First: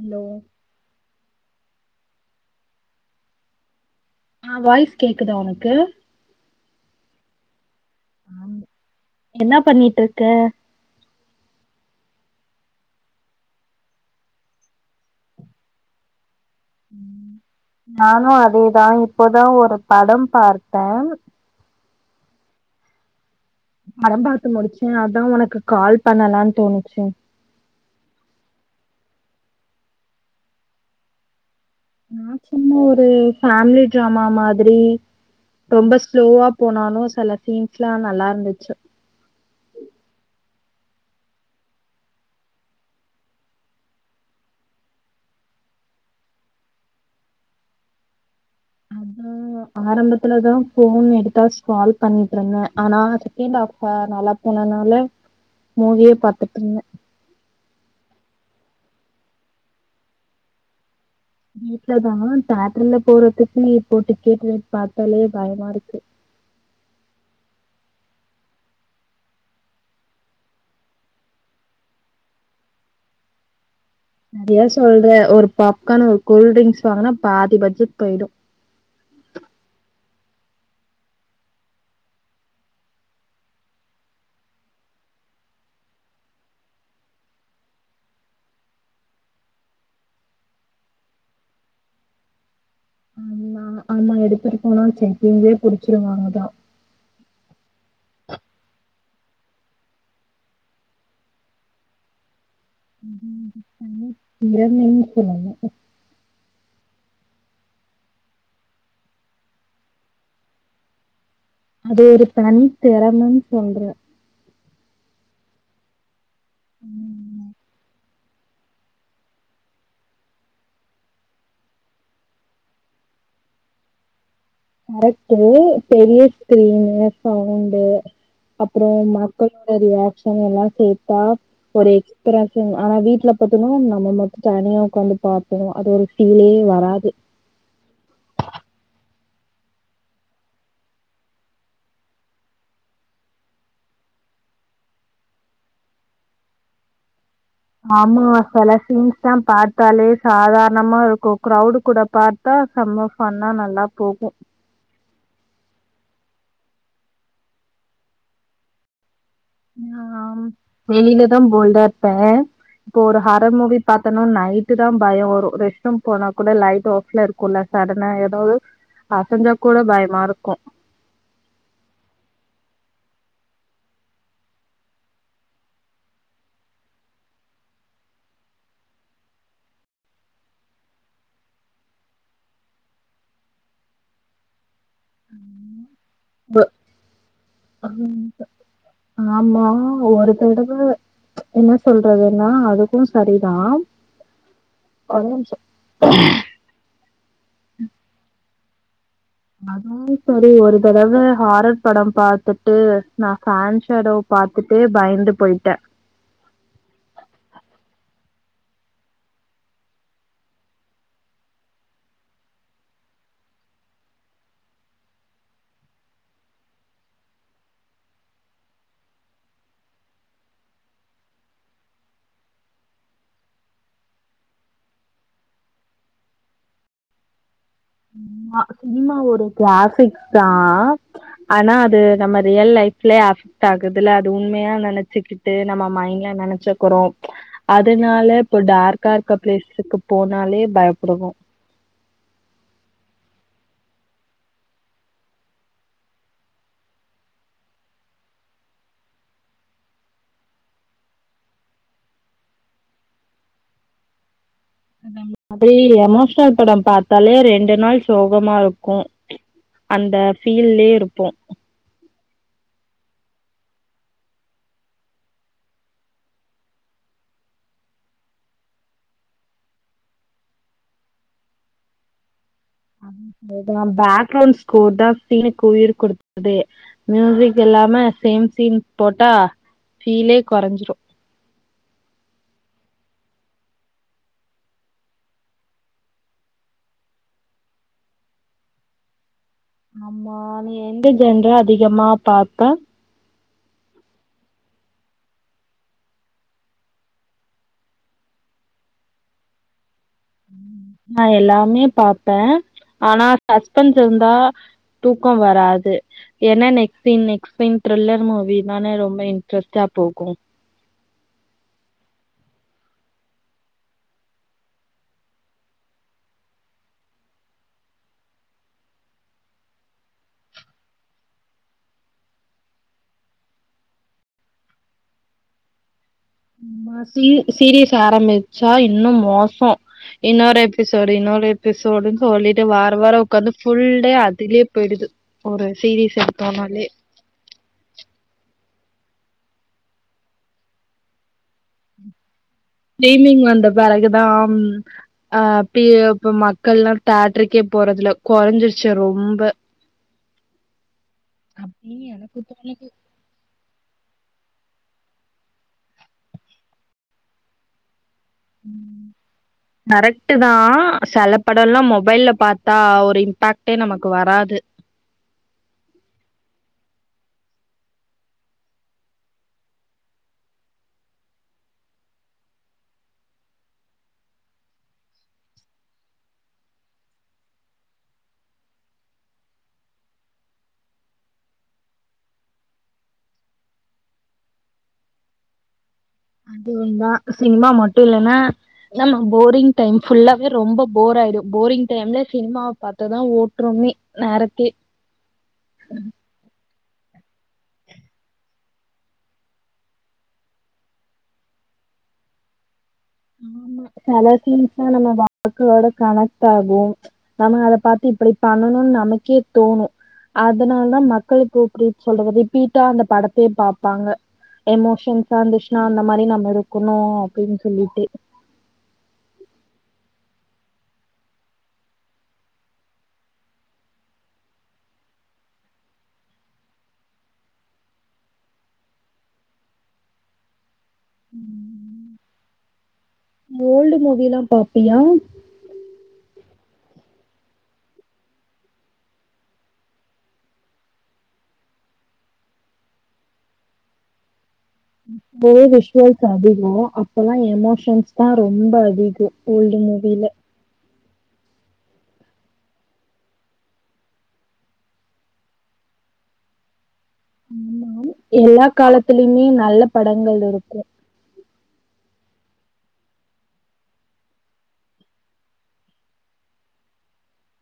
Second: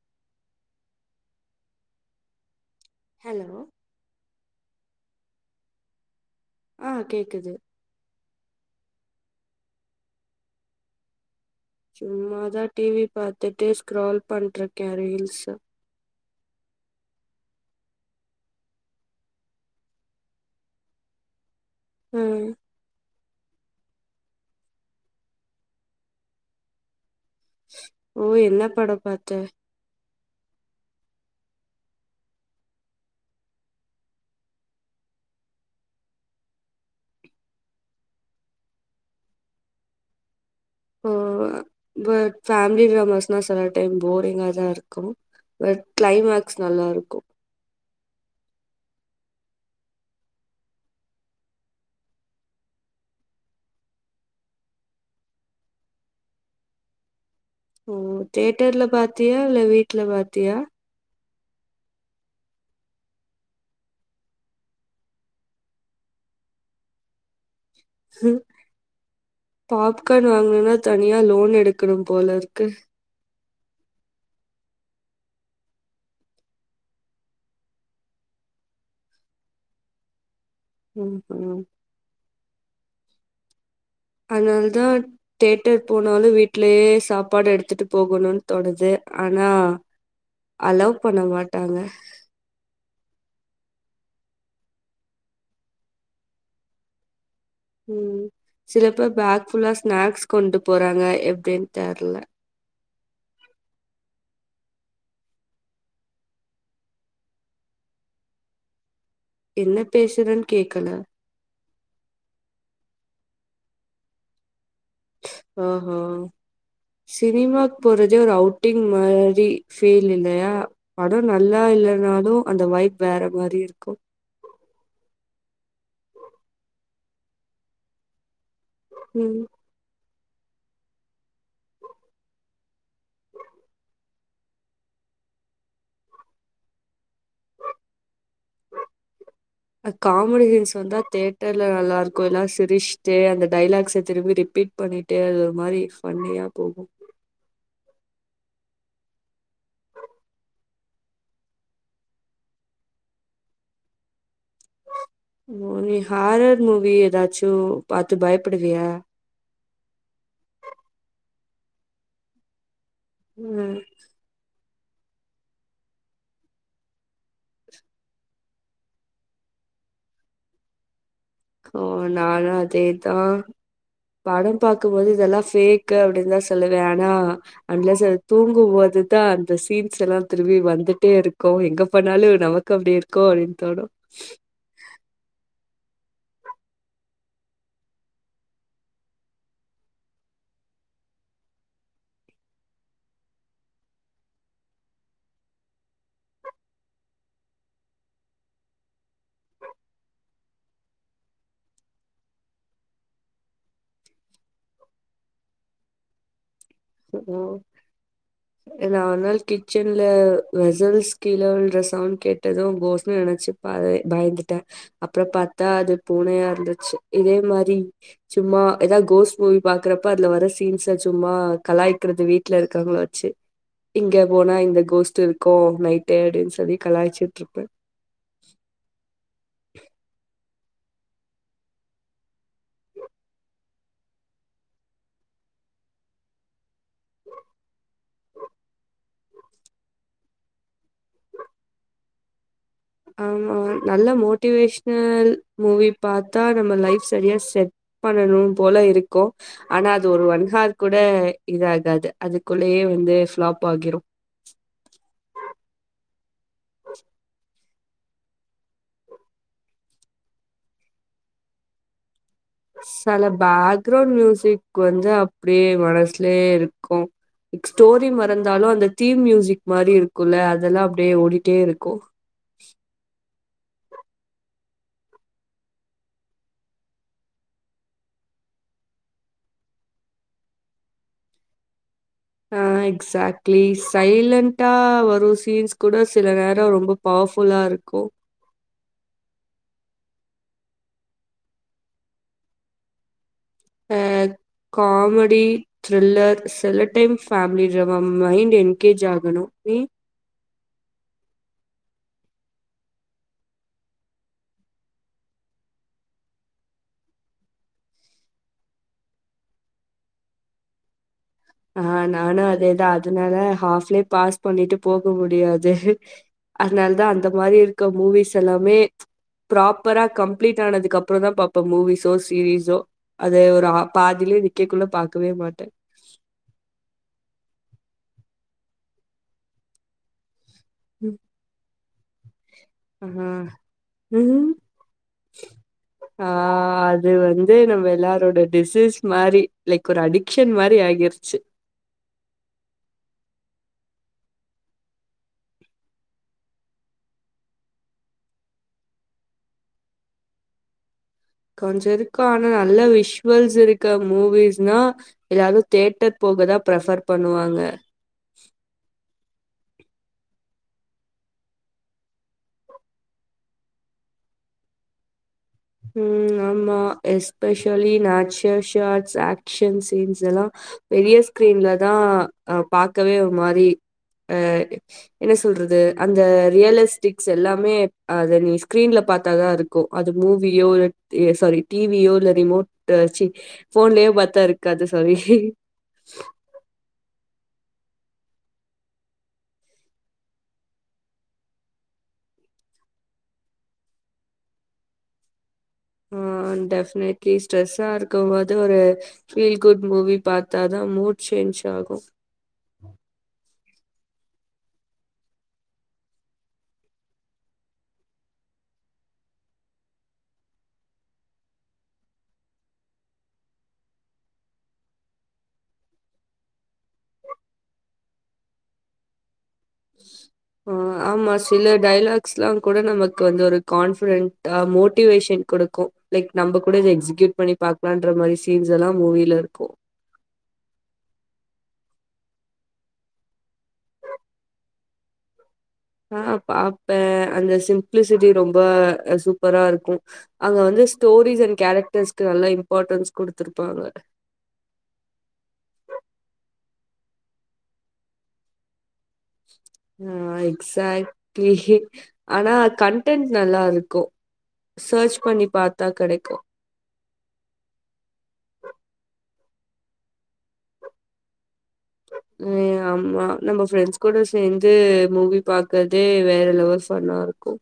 Hello hello ஆஹ் voice கேக்குதா ஒனக்கு ஆஹ் கேக்குது ம் என்ன பண்ணிட்டுருக்க சும்மாதா டிவி பாத்துட்டு ஸ்க்ரால் பண்ட்ருக்கே ரீல்சு ம் நானு அதேதா இப்போதா ஒரு படம் பார்த்தே உம் படம் பாத்து முடிச்சே அதா ஒனக்கு கால் பண்ணலா தோணுச்சு ஓ என்ன படம் பாத்த நா சும்மா ஒரு ஃபேமிலி ட்ராம மாதிரி ரொம்ப ஸ்லோவா போனாலு செல சீன்ஸ்லா நல்லா இருந்துச்சு ஓ பட் ஃபேமிலி ட்ராமாஸ்னா சில டைம் போரிங்காதா இருக்கு பட் கிளைமாக்ஸ் நல்லா இருக்கு அதா ஆரம்பத்துலதா ஃபோன் எடுத்தா ஸ்கரால் பண்ணிட்டுருந்தே ஆனா செகண்ட் ஆஃப்ப நல்லா போனனால மூவியே பாத்துட்டுருந்தே ஓ தேட்டர்ல பாத்தியா இல்ல வீட்ல பாத்தியா வீட்லதானா தேட்டர்ல போறதுக்கு இப்போ டிக்கெட் ரேட் பாத்தாலே பயமாருக்கு பாப்கா வாங்கணுனா தனியா லோன் எடுக்கணு போல இருக்கு அத ஏ சொல்ற ஒரு பாப்கான் ஒரு கூல்ட்ரிங்க்ஸ் வாங்குனா பாதி பட்ஜெட் போயிடு உம் ம் அதனாலதா தேட்டர் போனாலு வீட்லயே சாப்பாடு எடுத்துட்டு போகணுன்னு தோணுது ஆனா அலவ் பண்ண மாட்டாங்க ஆமா ஆமா எடுத்துட்டு போனா செக்கிங்லளே புடிச்சிருவாங்கதா உம் சில ப பேக் ஃபுல்லா ஸ்நாக்ஸ் கொண்டு போறாங்க எப்டின்னு தெர்ல இந்திரா நீங்க சொல்லுங்க என்ன பேசுறதுன்னு கேக்கல அது ஒரு தனி திறமன் சொல்றே ஆஹ் ஹா சினிமாக் போற அதே ஒரு அவுட்டிங் மாரி ஃபீல் இல்லையா படம் நல்லா இல்லனாலு அந்த வைப் வேற மாரி இருக்கு கரெக்டு பெரிய ஸ்கிரீனு சவுண்டு அப்றோ ம் மக்களு நெறையா ஆஹ் எல்லா சேத்தா ஒரு எக்ஸ்பிராசின் ஆனா வீட்டுல பாத்தினா நம்ம மட்டு தனியா உக்காந்து பாப்போ அது ஒரு ஃபீலே வராது காமெடி சீன்ஸ் வந்தா தியேட்டர்ல நல்லா இருக்கு எல்லா சிரிச்ஷ்ட்டு அந்த டைலாக்ஸ திரும்பி ரிப்பீட் பண்ணிட்டு அது ஒரு மாரி ஃபன்னியா போகு ஆமா செல சீன்ஸ்தா பாத்தாலே சாதாரணமா இருக்கு க்ரௌடு கூட பாத்தா செம ஃபண்ணா நல்லா போகு நீ ஹாரர் மூவி ஏதாச்சு பாத்து பயப்படுவியா ஆம் வெளில லா போல்ட்டா இருப்பே இப்போ ஒரு ஹாரர் ம் மூவி பாத்தன நைட் டு தா பய வரு ரெஸ்ட் ரூம் போனா கூட லைட் ஆஃப்ல இருக்குல சடனா ஏதாவது அசஞ்சா கூட பயமா இருக்கு கு நானு அதேதா படம் பாக்கும்போது இதெல்லா ஃபேக்கு அப்டின்னு தா சொல்லுவே ஆனா அன்லஸ் தூங்கும்போதுதா அந்த சீன்ஸ் எல்லா திருபாபி வந்துட்டே இருக்கு எங்க பண்ணாலு நமக்கு அப்டி இருக்கொ அப்டின்னு தோணு ப ஆம்மா ஆமா ஒரு தடவ என்ன சொல்றதுன்னா அதுக்கு சரிதா ஒரே நிமிஷொ அதா சரி ஒரு தடவ ஹாரர் படம் பாத்துட்டு நா ஃபேன் ஷடோவ பாத்துட்டு பயந்து போயிட்டே ஓ நா ஒரு நாள் கிச்சன்ல வெசல்ஸ் கீழவுலற சவுண்ட் கேட்டது கோஸ்ன்னு நெனைச்சு பத பயந்துட்டே அப்பற பாத்தா அது பூனையா இருந்துச்சு இதே மாரி சும்மா ஏதா கோஸ் மூவி பாக்கறப்ப அதுல வர சீன்ஸ்ஸ சும்மா கலாய்கிறது வீட்டுல இருக்கவங்க வச்சு இங்க போனா இந்த கோஸ்ட் இருக்கு நைட் அப்டின்னு சொல்லி கலாயச்சுட்டு இருப்பே சும்மா சினிமா ஒரு கிளாஃபிக்ஸ் தா அ ஆனா அது நம்ம ரியல் லைஃப்லே அஃபெக்ட் ஆகுதுல அது உண்மையா நெனச்சுக்கிட்டு நம்ம மைண்ட்ல நெனச்சுக்குறோ அதனால இப்ப டார்க்கா இருக்க பிளேஸ்க்கு போனாலே பயப்புடுவோ ஆமா நல்ல மோட்டிவேஷனல் மூவி பாத்தா நம்ம லைஃப் சரியா செட் பண்ணணும் போல இருக்கு ஆனா அது ஒரு ஒன்ஹார் கூட இது ஆகாது அதுக்குள்ளயே வந்து ஃபளாப் ஆகிரு அப்டியே எமோஷ்னல் படம் பாத்தாலே ரெண்டு ரெண்டு நாள் சோகமா இருக்கோ அந்த பீல்லயே இருப்போம் செல பேக்ரவுண்ட் மியூசிக் வந்து அப்டியே மனசுலயே இருக்கும் ஸ்டோரி மறந்தாலும் அந்த தீம் மியூசிக் மாரி இருக்கும்ல அதெல்லாம் அப்டியே ஓடிட்டே இருக்கோ ஆமா இந்தா பேக்ரவுண்ட் ஸ்கோர் தா சீனுக்கு உயிர் குடுக்கறதே மியூசிக் இல்லாம சேம் சீன் போட்டா ஃபீல்லே கொறஞ்சிரோ ஆஹ் எக்ஸாட்லி சைலன்டா வரும் சீன்ஸ் கூட சில நேரோ ரொம்ப பவர்ஃபுல்லா இருக்கோ ஆமா நீ எந்த ஜெண்டர் அதிகமா பாப்ப அஹ் காமெடி த்ரில்லர் சில time family remember mind engage ஆகணும் நீ நா எல்லாமே பாப்பே ஆனா சஸ்பென்ஸ் இருந்தா தூக்கம் வராது என்ன நெக்ஸ்ட் நெக்ஸ் சீன் த்ரில்லர் மூவினானே ரொம்ப இன்ட்ரெஸ்டா போகும் ஆஹ் நானு அதேதா அதனால ஹாப்லே பாஸ் பண்ணிட்டு போக முடியாது அதனாலதா அந்த மாரி இருக்க மூவிஸ் எல்லாமே ப்ராப்பரா கம்ளீட் ஆனதுக்கு அப்பறோ தா பாப்பே மூவிஸோ சீரீஸோ அத ஒரு பாதிலயே நிக்கக்குள்ள பாக்கவே மாட்டே நா சீரி சீரிஸ் ஆரம்பிச்சா இன்னு மோசோ இன்னோரு ஓகே சாரி ம். இன்நாளே பெப்சோடன்ட் சாலிட் வார ஆ. வாரோ ஒக்காந்து ஃபுல் டே ம். அதுலயே போயிடுது ஒரு சீரீஸ் ஆ எடுத்தோனாலே அது வந்து நம்ம எல்லாரோட டிசீஸ் மாரி லைக் ஒரு அடிக்ஷன் மாரி ஆகிருச்சு டி வி ங்க வந்த பிறகுதா அஹ் பி இப்ப மக்கள்லா தேட்டர்க்கே போறது இல்ல கொறஞ்சிருச்சு ரொம்ப கொஞ்சோ அப்டின்னு இருக்கோ எனக்கு ஆனா தோணுது நல்ல விஷுவல்ஸ் இருக்க மூவிஸ் னா எல்லாரு தேட்டர் போகதா ப்ரபர் பண்ணுவாங்க ம் கரெக்ட் தா செலப்படோலா மொபைல்ல பாத்தா ஒரு இம்பாக்ட்டே நமக்கு வராது உம் ஆமா especially natural shots action scenes எல்லா பெரிய ஸ்கிரீன்ல தா ஹா பாக்கவே ஒரு மாரி அஹ் என்ன சொல்றது அந்த ரியலிஸ்டிக்ஸ் எல்லாமே அத நீ ஸ்கிரீன்ல பாத்தாதா இருக்கோ அது மூவிலியோ இல்ல சாரி டி வி யோ இல்ல ரிமோட் ச்சி ஃபோன்லயோ பாத்தா இருக்காது சாரி அதுவும் தா சினிமா மட்டும் இல்லன்னா நம்ம போரிங் டைம் ஃபுல்லாவே ரொம்ப போர் ஆயிடும் போரிங் டைம்ல சினிமாவ பாத்ததா ஓட்றோமே நேரத்தே ஆஹ் டெஃப் பனெட்லி ஸ்ட்ரெஸ்ஸா இருக்கும்போது அது ஒரு பீல் குட் மூவி பத்தாதா மூடு சேஞ்ச் ஆகும் செல சீன்ஸ்லாம் நம்ம வாழ்க்கையோட கனெக்ட் ஆகும் நம்ம அத பாத்து இப்படி பண்ணணும்னு நமக்கே தோணும் அதனால தானால மக்கள் இப்போ சொல்றது ரிப்பீட்டா அந்த படத்தையே பாப்பாங்க எமோஷன்ஸா இருந்துச்சுனா அந்த மாரி நம்ம இருக்கணும் அப்டின்னு சொல்லிட்டு ஆமா சில டைலாக்ஸ் எல்லாம் கூட நமக்கு வந்து ஒரு கான்பிடன்ட்ஹி மோட்டிவேஷன் கொடுக்கும் லைக் நம்ம கூட எக்ஸிக்யூட் பண்ணி பாக்கலாம்ற மாரி சீன்ஸ் எல்லாம் மூவில இருக்கோ சொல்லிட்டு ஓல்டு மூவி எல்லா பாப்பியா ஆஹ் பாப்பே அந்த சிம்ப்ளிசிட்டி ரொம்ப சூப்பரா இருக்கும் அங்க வந்து ஸ்டோரிஸ் அண்ட் கேரக்டர்ஸ்க்கு நல்லா இம்பார்ட்டன்ஸ் குடுத்தருப்பாங்க இப்போ விஷுவல்ஸ் அதிகோ அப்பல்லா எமோஷன்ஸ் தான் ரொம்ப அதிகோ ஓல்டு மூவில ஆஹ் எக்ஸ் ஆனா கன்டன்ட் நல்லா இருக்கும் சர்ச் பண்ணி பாத்தா கெடைக்கும் ஆமா எல்லா காலத்துலயுமே நல்ல படங்கள் இருக்கோ ம் ஆமா நம்ம ஃப்ரெண்ட்ஸ் கூட சேந்து மூவி பாக்கறதே வேற லெவல் ஃபன்னா இருக்கும்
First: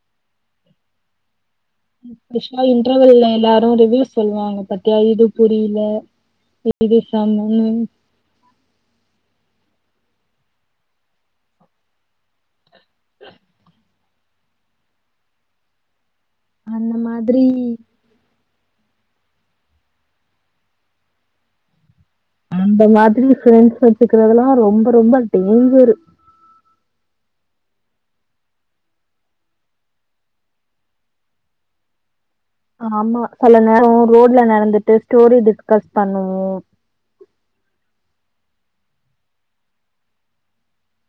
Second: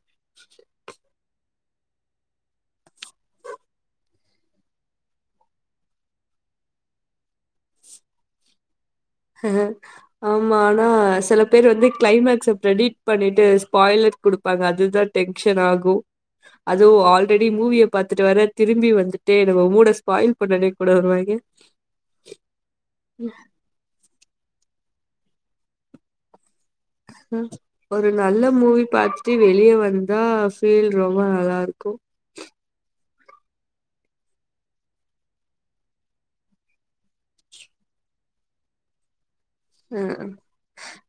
இன்பேஷா இன்டர்வியூல எவ்லாரு ரீவிவ் சொல்லுவாங்க பத்தியா இது புரியில இது செமன்னு ஆஹ் ஆமா ஆனா சில பேர் வந்து கிளைமேக்ஸ ப்ரிடிட் பண்ணிட்டு ஸ்பாய்லட் குடுப்பாங்க அதுதா டென்ஷன் ஆகு அந்த அதுவு மாதிரி ஆல்ரெடி மூவிய பாத்துட்டு வேற திரும்பி வந்துட்டு நம்ம மூட ஸ்பாயில் பண்ணனுனே கூட வருவாங்க அந்த மாதிரி ஃபிரண்ட்ஸ் வெச்சிட் றதுலா ரொம்ப ரொம்ப டேஞ்சரு ம் ஒரு நல்ல மூவி பாத்துட்டு வெளிய வந்தா ஃபீல் ரொம்ப நல்லா இருக்கோ ஆமா செல நேரோ ரோட்ல நடந்துட்டு ஸ்டோரி டிஸ்கஸ் பண்ணுவோ அஹ்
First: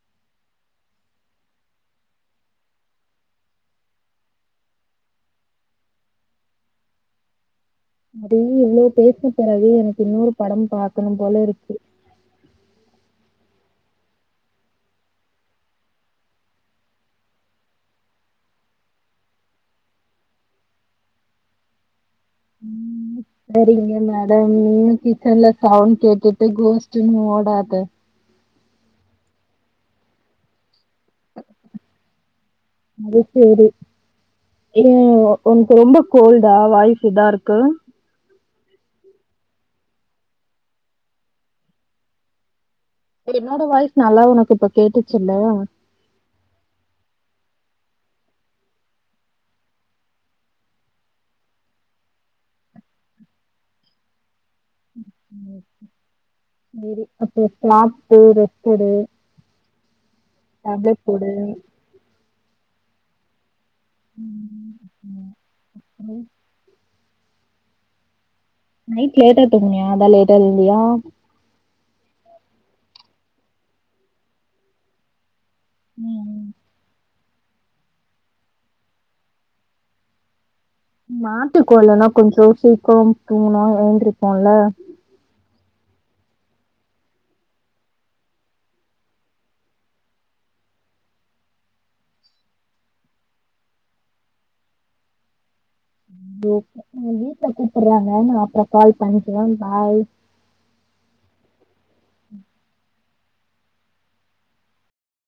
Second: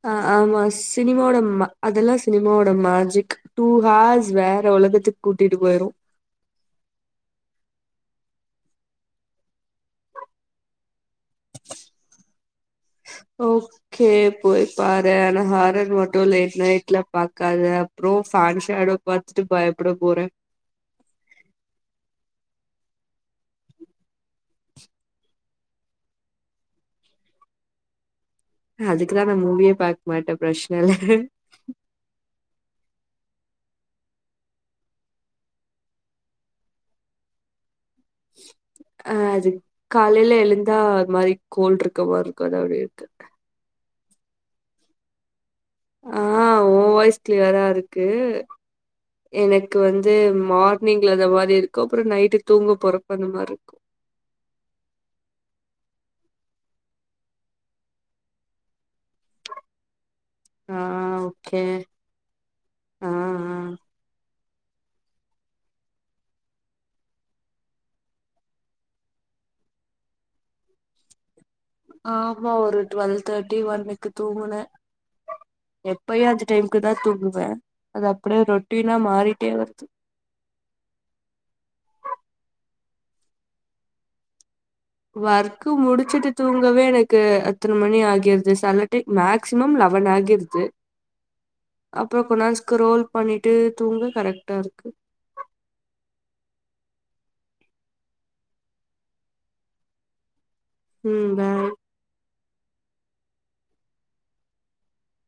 ஆஹ் ஆமா சினிமாவோட மே அதெல்லாம் சினிமாவோட மேஜிக் டூ ஹார்ஸ் வேற ஒலகத்துக்கு கூட்டிட்டு போயிரும் சரி இவ்ளோ பேசின பிறகு எனக்கு இன்னொரு படம் பாக்கணும் போல இருக்கு ஓகே போய் பாரு ஆனா ஹாரர் மட்டும் லேட் நைட்ல பாக்காத அப்புறம் சன் ஷேடோ பாத்துட்டு பயப்பட போற ம் சரிங்க மேடம் நீயும் கிச்சன்ல சவுண்ட் கேட்டுட்டு கோஸ்ட்டுன்னு ஓடாத அதுக்குதான் நான் மூவியே பாக்க மாட்டேன் பிரச்சன இல்ல அது சரி ஏன் ஒனக்கு ரொம்ப கோல்டா வாய்ஸ் இதா இருக்கு அஹ் அது காலையில எலுந்தா ஒரு மாரி கோல்டு் இருக்க மாரி இருக்கும் அதா அப்டி இருக்கு என்னோட வாய்ஸ் நல்லா உனக்கு இப்ப கேட்டுச்சுல்ல ஆஹ் ஓ வாய்ஸ் கிளியரா இருக்கு எனக்கு வந்து மார்னிங்ல அந்த மாரி இருக்கும் அப்புறம் நைட்டு தூங்க போறப்ப அந்த மாரி இருக்கும் ம் சரி அப்புறம் சாப்ட்டு ரெஸ்ட் எடு டேப்லெட் போடு ஆஹ் ஆஹ் உம் உம் ம் நைட் லேட்டா தூங்கனியா அதான் லேட்டா எலந்தயா ஆமா ஒரு டுவெல்வ் தேர்ட்டி ஒன்னுக்கு தூங்குன எப்பயும் ம் அது டைமுக்கு தான் தூங்கு வன் அது அப்டே ரொட்டின்னா மாறிட்டே வருது மாட்டுக்கோ இல்லன்னா கொஞ்சம் சீக்கிரம் தூங்கனா எழுந்திருப்போம் இல்ல ஒர்க்கு முடிச்சுட்டு தூங்கவே எனக்கு அத்தன மணி ஆகிருது சல்லட்டி மேக்சிமம் லெவன் ஆகிருது அப்புறம் கொண் நேரம் ஸ்கரோல் பண்ணிட்டு தூங்க கரெக்டா இருக்கு போ வீட்டுல கூப்படறாங்க நா அப்புறம் கால் பண்றன் பாய் உம் பாய்